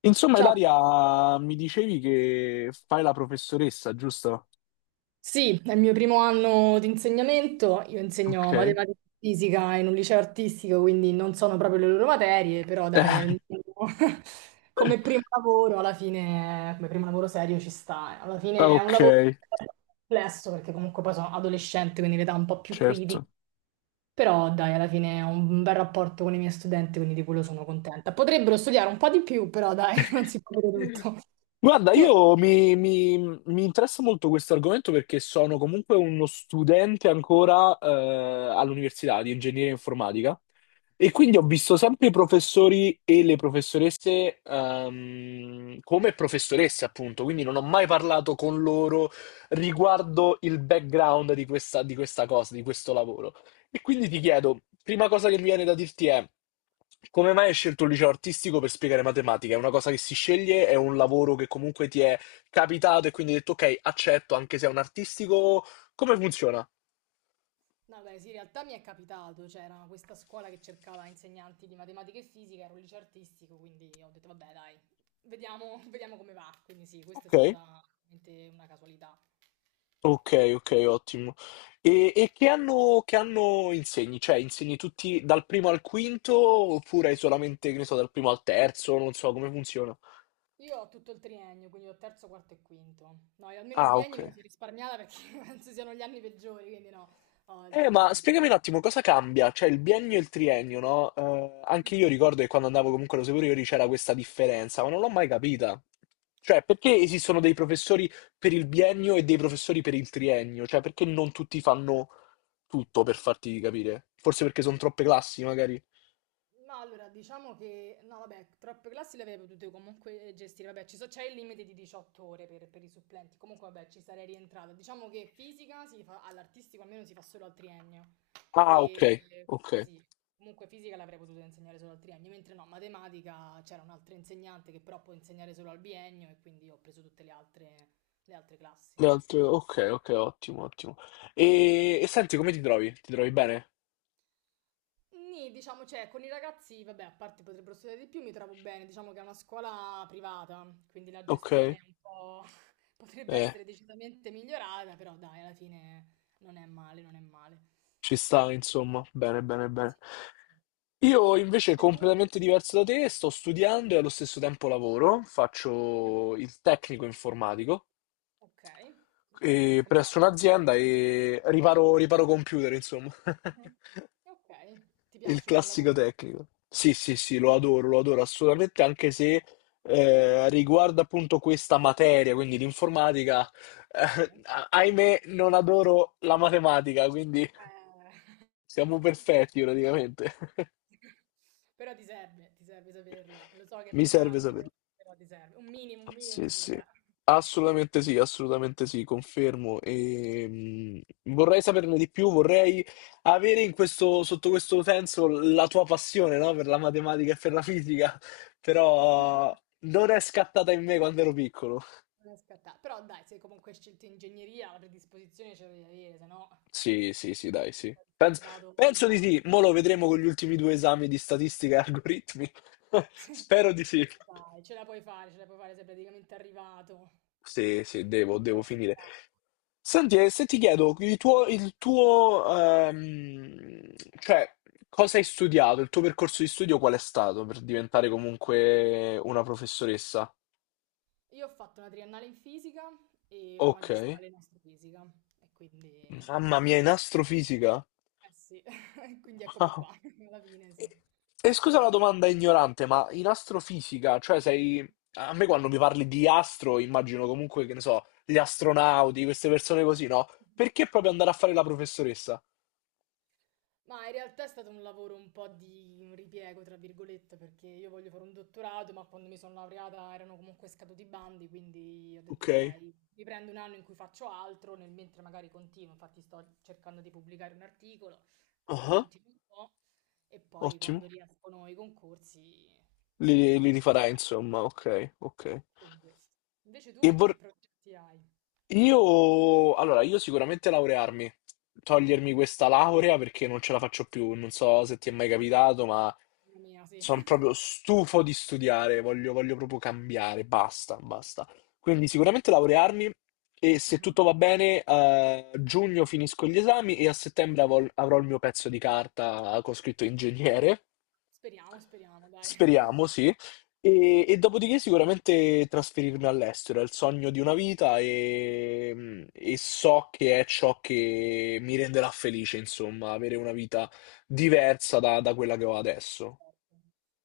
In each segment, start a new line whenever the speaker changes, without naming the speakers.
Insomma,
Ciao,
Ilaria, mi dicevi che fai la professoressa, giusto?
sì, è il mio primo anno di insegnamento, io insegno
Ok.
matematica e fisica in un liceo artistico, quindi non sono proprio le loro materie, però dai, è
Eh,
il mio- come primo lavoro, alla fine, come primo lavoro serio ci sta, alla fine è un
ok,
lavoro complesso perché comunque poi sono adolescente, quindi l'età è un po' più critica,
certo.
però dai, alla fine ho un bel rapporto con i miei studenti, quindi di quello sono contenta. Potrebbero studiare un po' di più, però dai, non si può dire tutto.
Guarda,
Tu?
mi interessa molto questo argomento perché sono comunque uno studente ancora all'università di ingegneria informatica. E quindi ho visto sempre i professori e le professoresse come professoresse, appunto, quindi non ho mai parlato con loro riguardo il background di questa cosa, di questo lavoro. E quindi ti chiedo, prima cosa che mi viene da dirti è, come mai hai scelto il liceo artistico per spiegare matematica? È una cosa che si sceglie, è un lavoro che comunque ti è capitato e quindi hai detto, ok, accetto anche se è un artistico, come funziona?
No, beh, sì, in realtà mi è capitato, c'era questa scuola che cercava insegnanti di matematica e fisica, ero un liceo artistico, quindi ho detto, vabbè, dai, vediamo, vediamo come va. Quindi sì, questa è
Ok.
stata veramente una casualità.
Okay, okay, ottimo. E che anno insegni? Cioè, insegni tutti dal primo al quinto oppure hai solamente, che ne so, dal primo al terzo? Non so come funziona.
Io ho tutto il triennio, quindi ho terzo, quarto e quinto. No, io almeno il
Ah,
biennio me lo
okay.
sono risparmiata perché penso siano gli anni peggiori, quindi no, ho il
Ma
triennio.
spiegami un attimo cosa cambia, cioè il biennio e il triennio, no, anche io
Mhm.
ricordo che quando andavo comunque alle superiori c'era questa differenza, ma non l'ho mai capita. Cioè, perché esistono dei professori per il biennio e dei professori per il triennio? Cioè, perché non tutti fanno tutto, per farti capire? Forse perché son troppe classi, magari?
No, allora, diciamo che... No, vabbè, troppe classi le avrei potute comunque gestire. Vabbè, ci so- c'è il limite di 18 ore per i supplenti. Comunque, vabbè, ci sarei rientrata. Diciamo che fisica si fa... all'artistico almeno si fa solo al triennio.
Ah, ok,
E
ok.
quindi sì, comunque fisica l'avrei potuta insegnare solo al triennio. Mentre no, matematica c'era un'altra insegnante che però può insegnare solo al biennio e quindi ho preso tutte le altre classi.
Le altre- ok, ok, ottimo, ottimo. E senti, come ti trovi? Ti trovi bene?
Nì, diciamo, cioè, con i ragazzi, vabbè, a parte potrebbero studiare di più, mi trovo bene, diciamo che è una scuola privata, quindi la gestione
Ok,
è un po' potrebbe
eh,
essere decisamente migliorata, però dai, alla fine non è male, non è male.
ci sta, insomma. Bene, bene, bene.
Sì, sì, sì.
Io invece
Cioè, tu?
completamente diverso da te, sto studiando e allo stesso tempo lavoro,
Mhm.
faccio il tecnico informatico
Ok. E come fa
presso
andando?
un'azienda e riparo computer, insomma.
Mhm. Ok. Ti
Il
piace come
classico
lavoro?
tecnico. Sì, sì, sì, lo adoro assolutamente,
Ah,
anche se riguardo appunto questa materia, quindi l'informatica,
ok.
ahimè, non adoro la matematica, quindi
Eh.
siamo perfetti praticamente.
Però ti serve saperla. Lo so che è
Mi serve
pesante,
saperlo.
però ti serve.
Ah,
Un minimo
sì,
sì,
sì,
dai.
assolutamente sì, assolutamente sì, confermo. E, vorrei saperne di più, vorrei avere in questo, sotto questo senso la tua passione, no? Per la matematica e per la fisica, però non è scattata in me quando ero piccolo.
Non è scattato. Però dai, se comunque hai scelto ingegneria, la predisposizione ce la devi avere, se no
Sì, sì, sì, dai,
non
sì.
saresti
Penso,
andato
penso di
lontano.
sì, mo lo vedremo con gli ultimi due esami di statistica e algoritmi. Spero di sì.
Dai, ce la puoi fare, ce la puoi fare, sei praticamente arrivato.
Sì, sì, devo,
Però
devo
so
finire.
fare.
Senti, e se ti chiedo ehm, cioè, cosa hai studiato, il tuo percorso di studio qual è stato per diventare comunque una professoressa?
Io ho fatto una triennale in fisica e una
Ok,
magistrale in astrofisica. E quindi, eh
mamma mia, in astrofisica?
sì, quindi eccomi
Wow.
qua, alla fine sì.
E, e scusa la
Sì.
domanda ignorante, ma in astrofisica, cioè sei... A me quando mi parli di astro, immagino comunque, che ne so, gli astronauti, queste persone così, no? Perché proprio andare a fare la professoressa?
Ma in realtà è stato un lavoro un po' di un ripiego, tra virgolette, perché io voglio fare un dottorato, ma quando mi sono laureata erano comunque scaduti i bandi, quindi ho detto
Ok.
ok, mi prendo un anno in cui faccio altro, nel mentre magari continuo, infatti sto cercando di pubblicare un articolo, quindi
Ah,
continuo un po' e poi
ottimo.
quando riescono i concorsi
Li,
li
li
faccio.
rifarai, insomma, ok,
Esatto,
ok.
quindi questo. Invece tu
E
che
vor-
progetti hai?
io, allora, io sicuramente laurearmi,
Mhm,
togliermi questa laurea perché non ce la faccio più, non so se ti è mai capitato, ma
mamma mia, sì.
sono proprio stufo di studiare, voglio, voglio proprio cambiare, basta, basta. Quindi sicuramente laurearmi e se
Mhm.
tutto va bene, a giugno finisco gli esami e a settembre avrò il mio pezzo di carta con scritto ingegnere.
Speriamo, speriamo, dai.
Speriamo, sì. E dopodiché sicuramente trasferirmi all'estero è il sogno di una vita e so che è ciò che mi renderà felice, insomma, avere una vita diversa da quella che ho adesso.
Certo.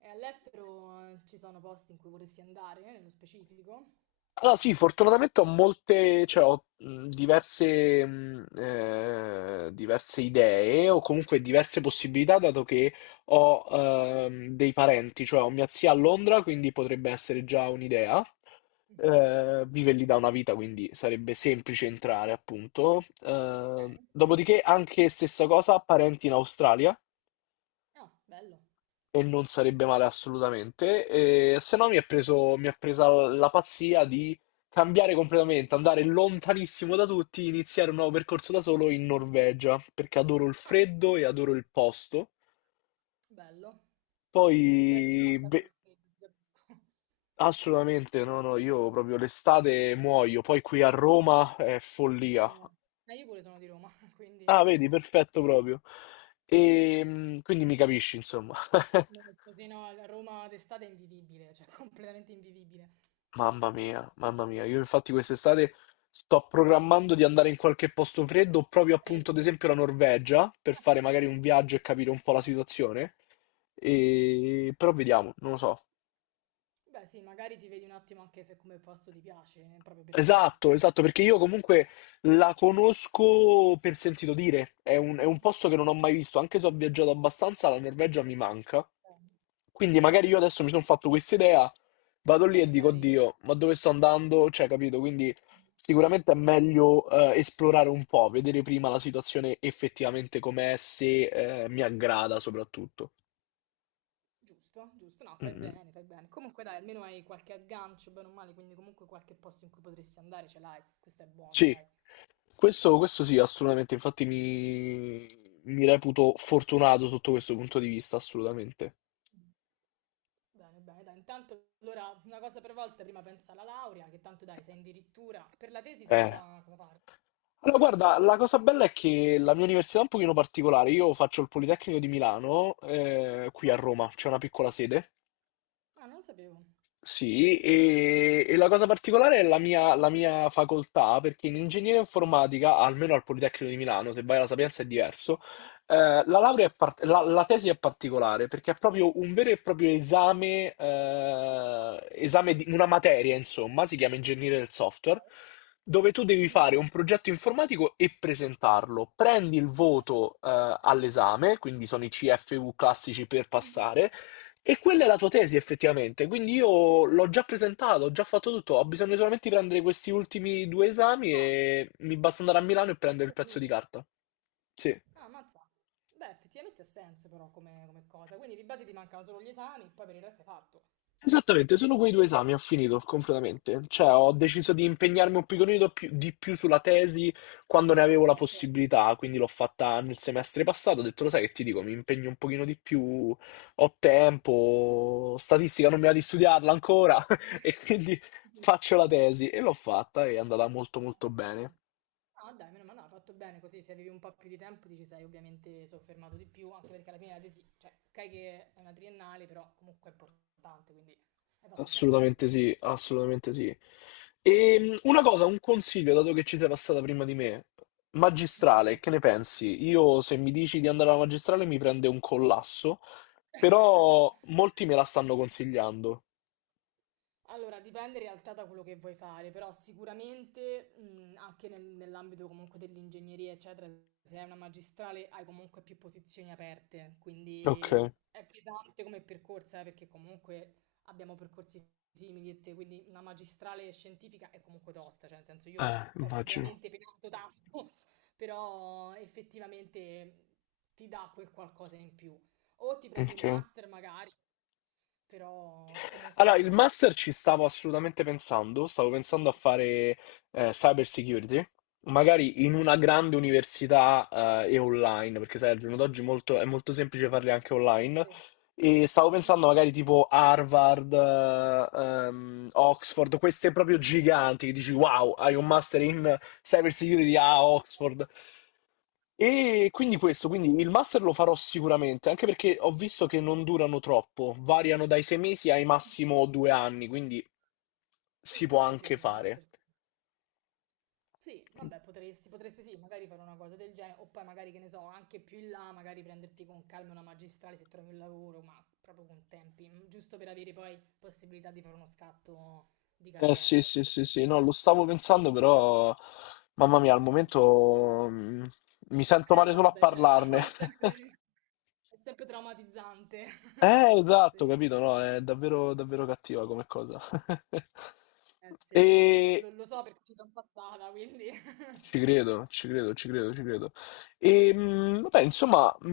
E all'estero ci sono posti in cui vorresti andare, nello specifico?
Allora, sì, fortunatamente ho molte, cioè ho diverse, diverse idee o comunque diverse possibilità, dato che ho dei parenti, cioè ho mia zia a Londra, quindi potrebbe essere già un'idea.
Mhm,
Vive lì da una vita, quindi sarebbe semplice entrare, appunto.
ok.
Dopodiché, anche stessa cosa, parenti in Australia.
Ah, bello,
E non sarebbe male assolutamente. E, se no mi ha presa la pazzia di cambiare completamente, andare lontanissimo da tutti, iniziare un nuovo percorso da solo in Norvegia, perché adoro il
ah,
freddo e adoro il posto.
bello, bello. Beh, sì, no, ah, è
Poi,
stato
beh,
per freddo, ti capisco.
assolutamente, no, no, io proprio l'estate muoio, poi qui a Roma è
Mamma
follia.
mia. Ma io pure sono di Roma, quindi
Ah, vedi, perfetto proprio. E quindi mi capisci, insomma.
così no, a Roma d'estate è invivibile, cioè completamente invivibile.
Mamma mia, io infatti quest'estate sto programmando di andare in qualche posto freddo, proprio appunto ad
Freddo.
esempio la Norvegia, per fare magari un viaggio e capire un po' la situazione. E... Però vediamo, non lo so.
Beh, sì, magari ti vedi un attimo anche se come posto ti piace, proprio per viverti.
Esatto, esatto, perché io comunque la conosco per sentito dire, è è
Mhm.
un posto che non ho mai visto, anche se ho viaggiato abbastanza, la Norvegia mi manca.
Eh,
Quindi magari io adesso mi sono fatto questa idea,
e
vado lì
poi
e dico,
magari...
oddio, ma dove sto andando? Cioè, capito? Quindi sicuramente è meglio esplorare un po', vedere prima la situazione effettivamente com'è, se mi aggrada soprattutto.
Giusto, giusto, no,
Mm,
fai
mm.
bene, fai bene. Comunque dai, almeno hai qualche aggancio, bene o male, quindi comunque qualche posto in cui potresti andare ce l'hai. Questo è buono,
Sì.
dai.
Questo sì, assolutamente, mi reputo fortunato sotto questo punto di vista, assolutamente.
Bene, bene, dai. Intanto, allora, una cosa per volta, prima pensa alla laurea, che tanto dai, sei addirittura... Per la tesi sai
Eh,
già cosa fare.
Allora, guarda, la cosa bella è che la mia università è un pochino particolare, io faccio il Politecnico di Milano, qui a
Ah,
Roma, c'è una piccola sede.
ah, non lo sapevo.
Sì, e la cosa particolare è la mia facoltà, perché in ingegneria informatica, almeno al Politecnico di Milano, se vai alla Sapienza è diverso, la tesi è particolare, perché è proprio un vero e proprio esame, esame di una materia, insomma, si chiama ingegneria del software, dove tu devi
Mhm.
fare un progetto informatico e presentarlo. Prendi il voto, all'esame, quindi sono i CFU classici per
Mhm.
passare, e quella è la tua tesi, effettivamente. Quindi io l'ho già presentato, ho già fatto tutto. Ho bisogno solamente di prendere questi ultimi due esami
Ah,
e mi basta andare a Milano e prendere il
è
pezzo di
finito.
carta. Sì.
Ah, mazza. Beh, effettivamente ha senso però come, come cosa. Quindi di base ti mancano solo gli esami, poi per il resto è fatto.
Esattamente, solo quei due esami ho finito completamente, cioè ho deciso di impegnarmi di più sulla tesi quando ne avevo la
Vabbè, certo,
possibilità, quindi l'ho fatta nel semestre passato, ho detto lo sai che ti dico, mi impegno un pochino di più, ho tempo, statistica non mi va di studiarla ancora e quindi faccio
capisco.
la tesi e l'ho fatta e è andata molto
Ah,
molto
fatto
bene.
bene. No, dai, meno male, no, hai fatto bene così, se avevi un po' più di tempo ti ci sei ovviamente soffermato di più, anche perché alla fine la tesi, cioè, ok che è una triennale, però comunque è importante, quindi hai fatto bene, hai fatto
Assolutamente
bene.
sì, assolutamente sì. E una cosa, un consiglio, dato che ci sei passata prima di me,
Sì.
magistrale,
Dimmi.
che ne pensi? Io se mi dici di andare alla magistrale mi prende un collasso, però molti me la stanno consigliando.
Allora, dipende in realtà da quello che vuoi fare, però sicuramente anche nel- nell'ambito comunque dell'ingegneria, eccetera, se hai una magistrale hai comunque più posizioni aperte,
Ok,
quindi è pesante come percorso, perché comunque abbiamo percorsi simili e te, quindi una magistrale scientifica è comunque tosta, cioè nel senso io ho, ho
immagino.
veramente penato tanto, però effettivamente ti dà quel qualcosa in più. O ti prendi un
Ok.
master magari, però comunque
Allora,
non lo
il
so.
master ci stavo assolutamente pensando, stavo pensando a fare cyber security, magari in una
Mh-mh.
grande università e online, perché sai, al giorno d'oggi è molto semplice farli anche online.
Sì.
E stavo pensando
Mh-mh.
magari tipo Harvard, Oxford, queste proprio giganti che dici wow, hai un master
Okay,
in cyber security a Oxford. E quindi questo, quindi il master lo farò sicuramente, anche perché ho visto che
okay.
non durano troppo, variano dai 6 mesi ai massimo 2 anni, quindi si
Sì,
può
sì, sì,
anche
sì, il master
fare.
sì. Sì, vabbè potresti potresti sì, magari fare una cosa del genere, o poi magari che ne so, anche più in là, magari prenderti con calma una magistrale se trovi un lavoro, ma proprio con tempi, mhmm, giusto per avere poi possibilità di fare uno scatto di
Eh sì,
carriera,
sì,
ecco.
sì, sì, no, lo stavo pensando, però mamma mia, al
Mh.
momento mi sento
Eh
male
no,
solo a
vabbè certo,
parlarne.
è sempre traumatizzante. Sì,
Esatto, capito, no? È davvero, davvero cattiva come cosa.
sì, no, no,
E,
lo so perché ci son passata, quindi.
ci credo, ci credo, ci credo, ci credo. E, vabbè, insomma,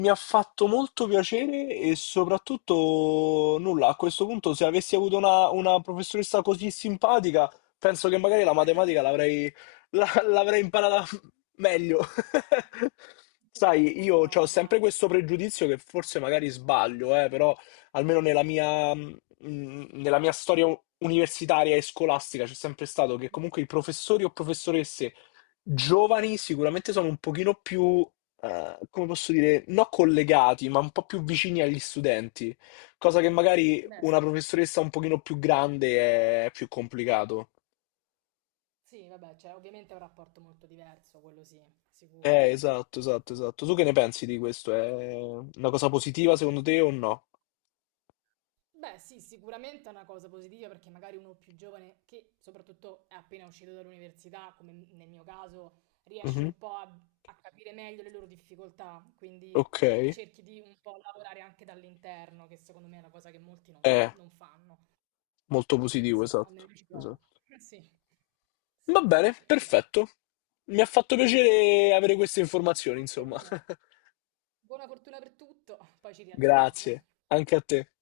mi ha fatto molto piacere e soprattutto nulla, a questo punto se avessi avuto una professoressa così simpatica, penso che magari la matematica l'avrei imparata meglio. Sai,
Ma
io ho
no,
sempre
dai.
questo pregiudizio che forse magari sbaglio, però almeno nella mia storia universitaria e scolastica c'è sempre stato che
Mh-mh.
comunque i professori o professoresse giovani sicuramente sono un pochino più, come posso dire, non collegati, ma un po' più vicini agli studenti, cosa che magari
Beh,
una
s-
professoressa un pochino più grande è più complicato.
sì, vabbè, cioè, ovviamente è un rapporto molto diverso, quello sì, sicuro.
Esatto, esatto, esatto. Tu che ne pensi di questo? È una cosa positiva secondo te o no?
Beh, sì, sicuramente è una cosa positiva perché magari uno più giovane, che soprattutto è appena uscito dall'università, come nel mio caso, riesce
Mhm.
un po' a, a capire meglio le loro difficoltà, quindi
Ok.
cerchi di un po' lavorare anche dall'interno, che secondo me è una cosa che molti non, non-
È
non fanno.
molto
E quindi
positivo,
sì, almeno
esatto,
io ci provo.
esatto.
Sì,
Va
sì, sì,
bene,
sì, esatto.
perfetto. Mi ha fatto piacere avere queste informazioni,
Anche a
insomma.
me. Buona fortuna per tutto, poi ci riaggiorniamo.
Grazie, anche a te.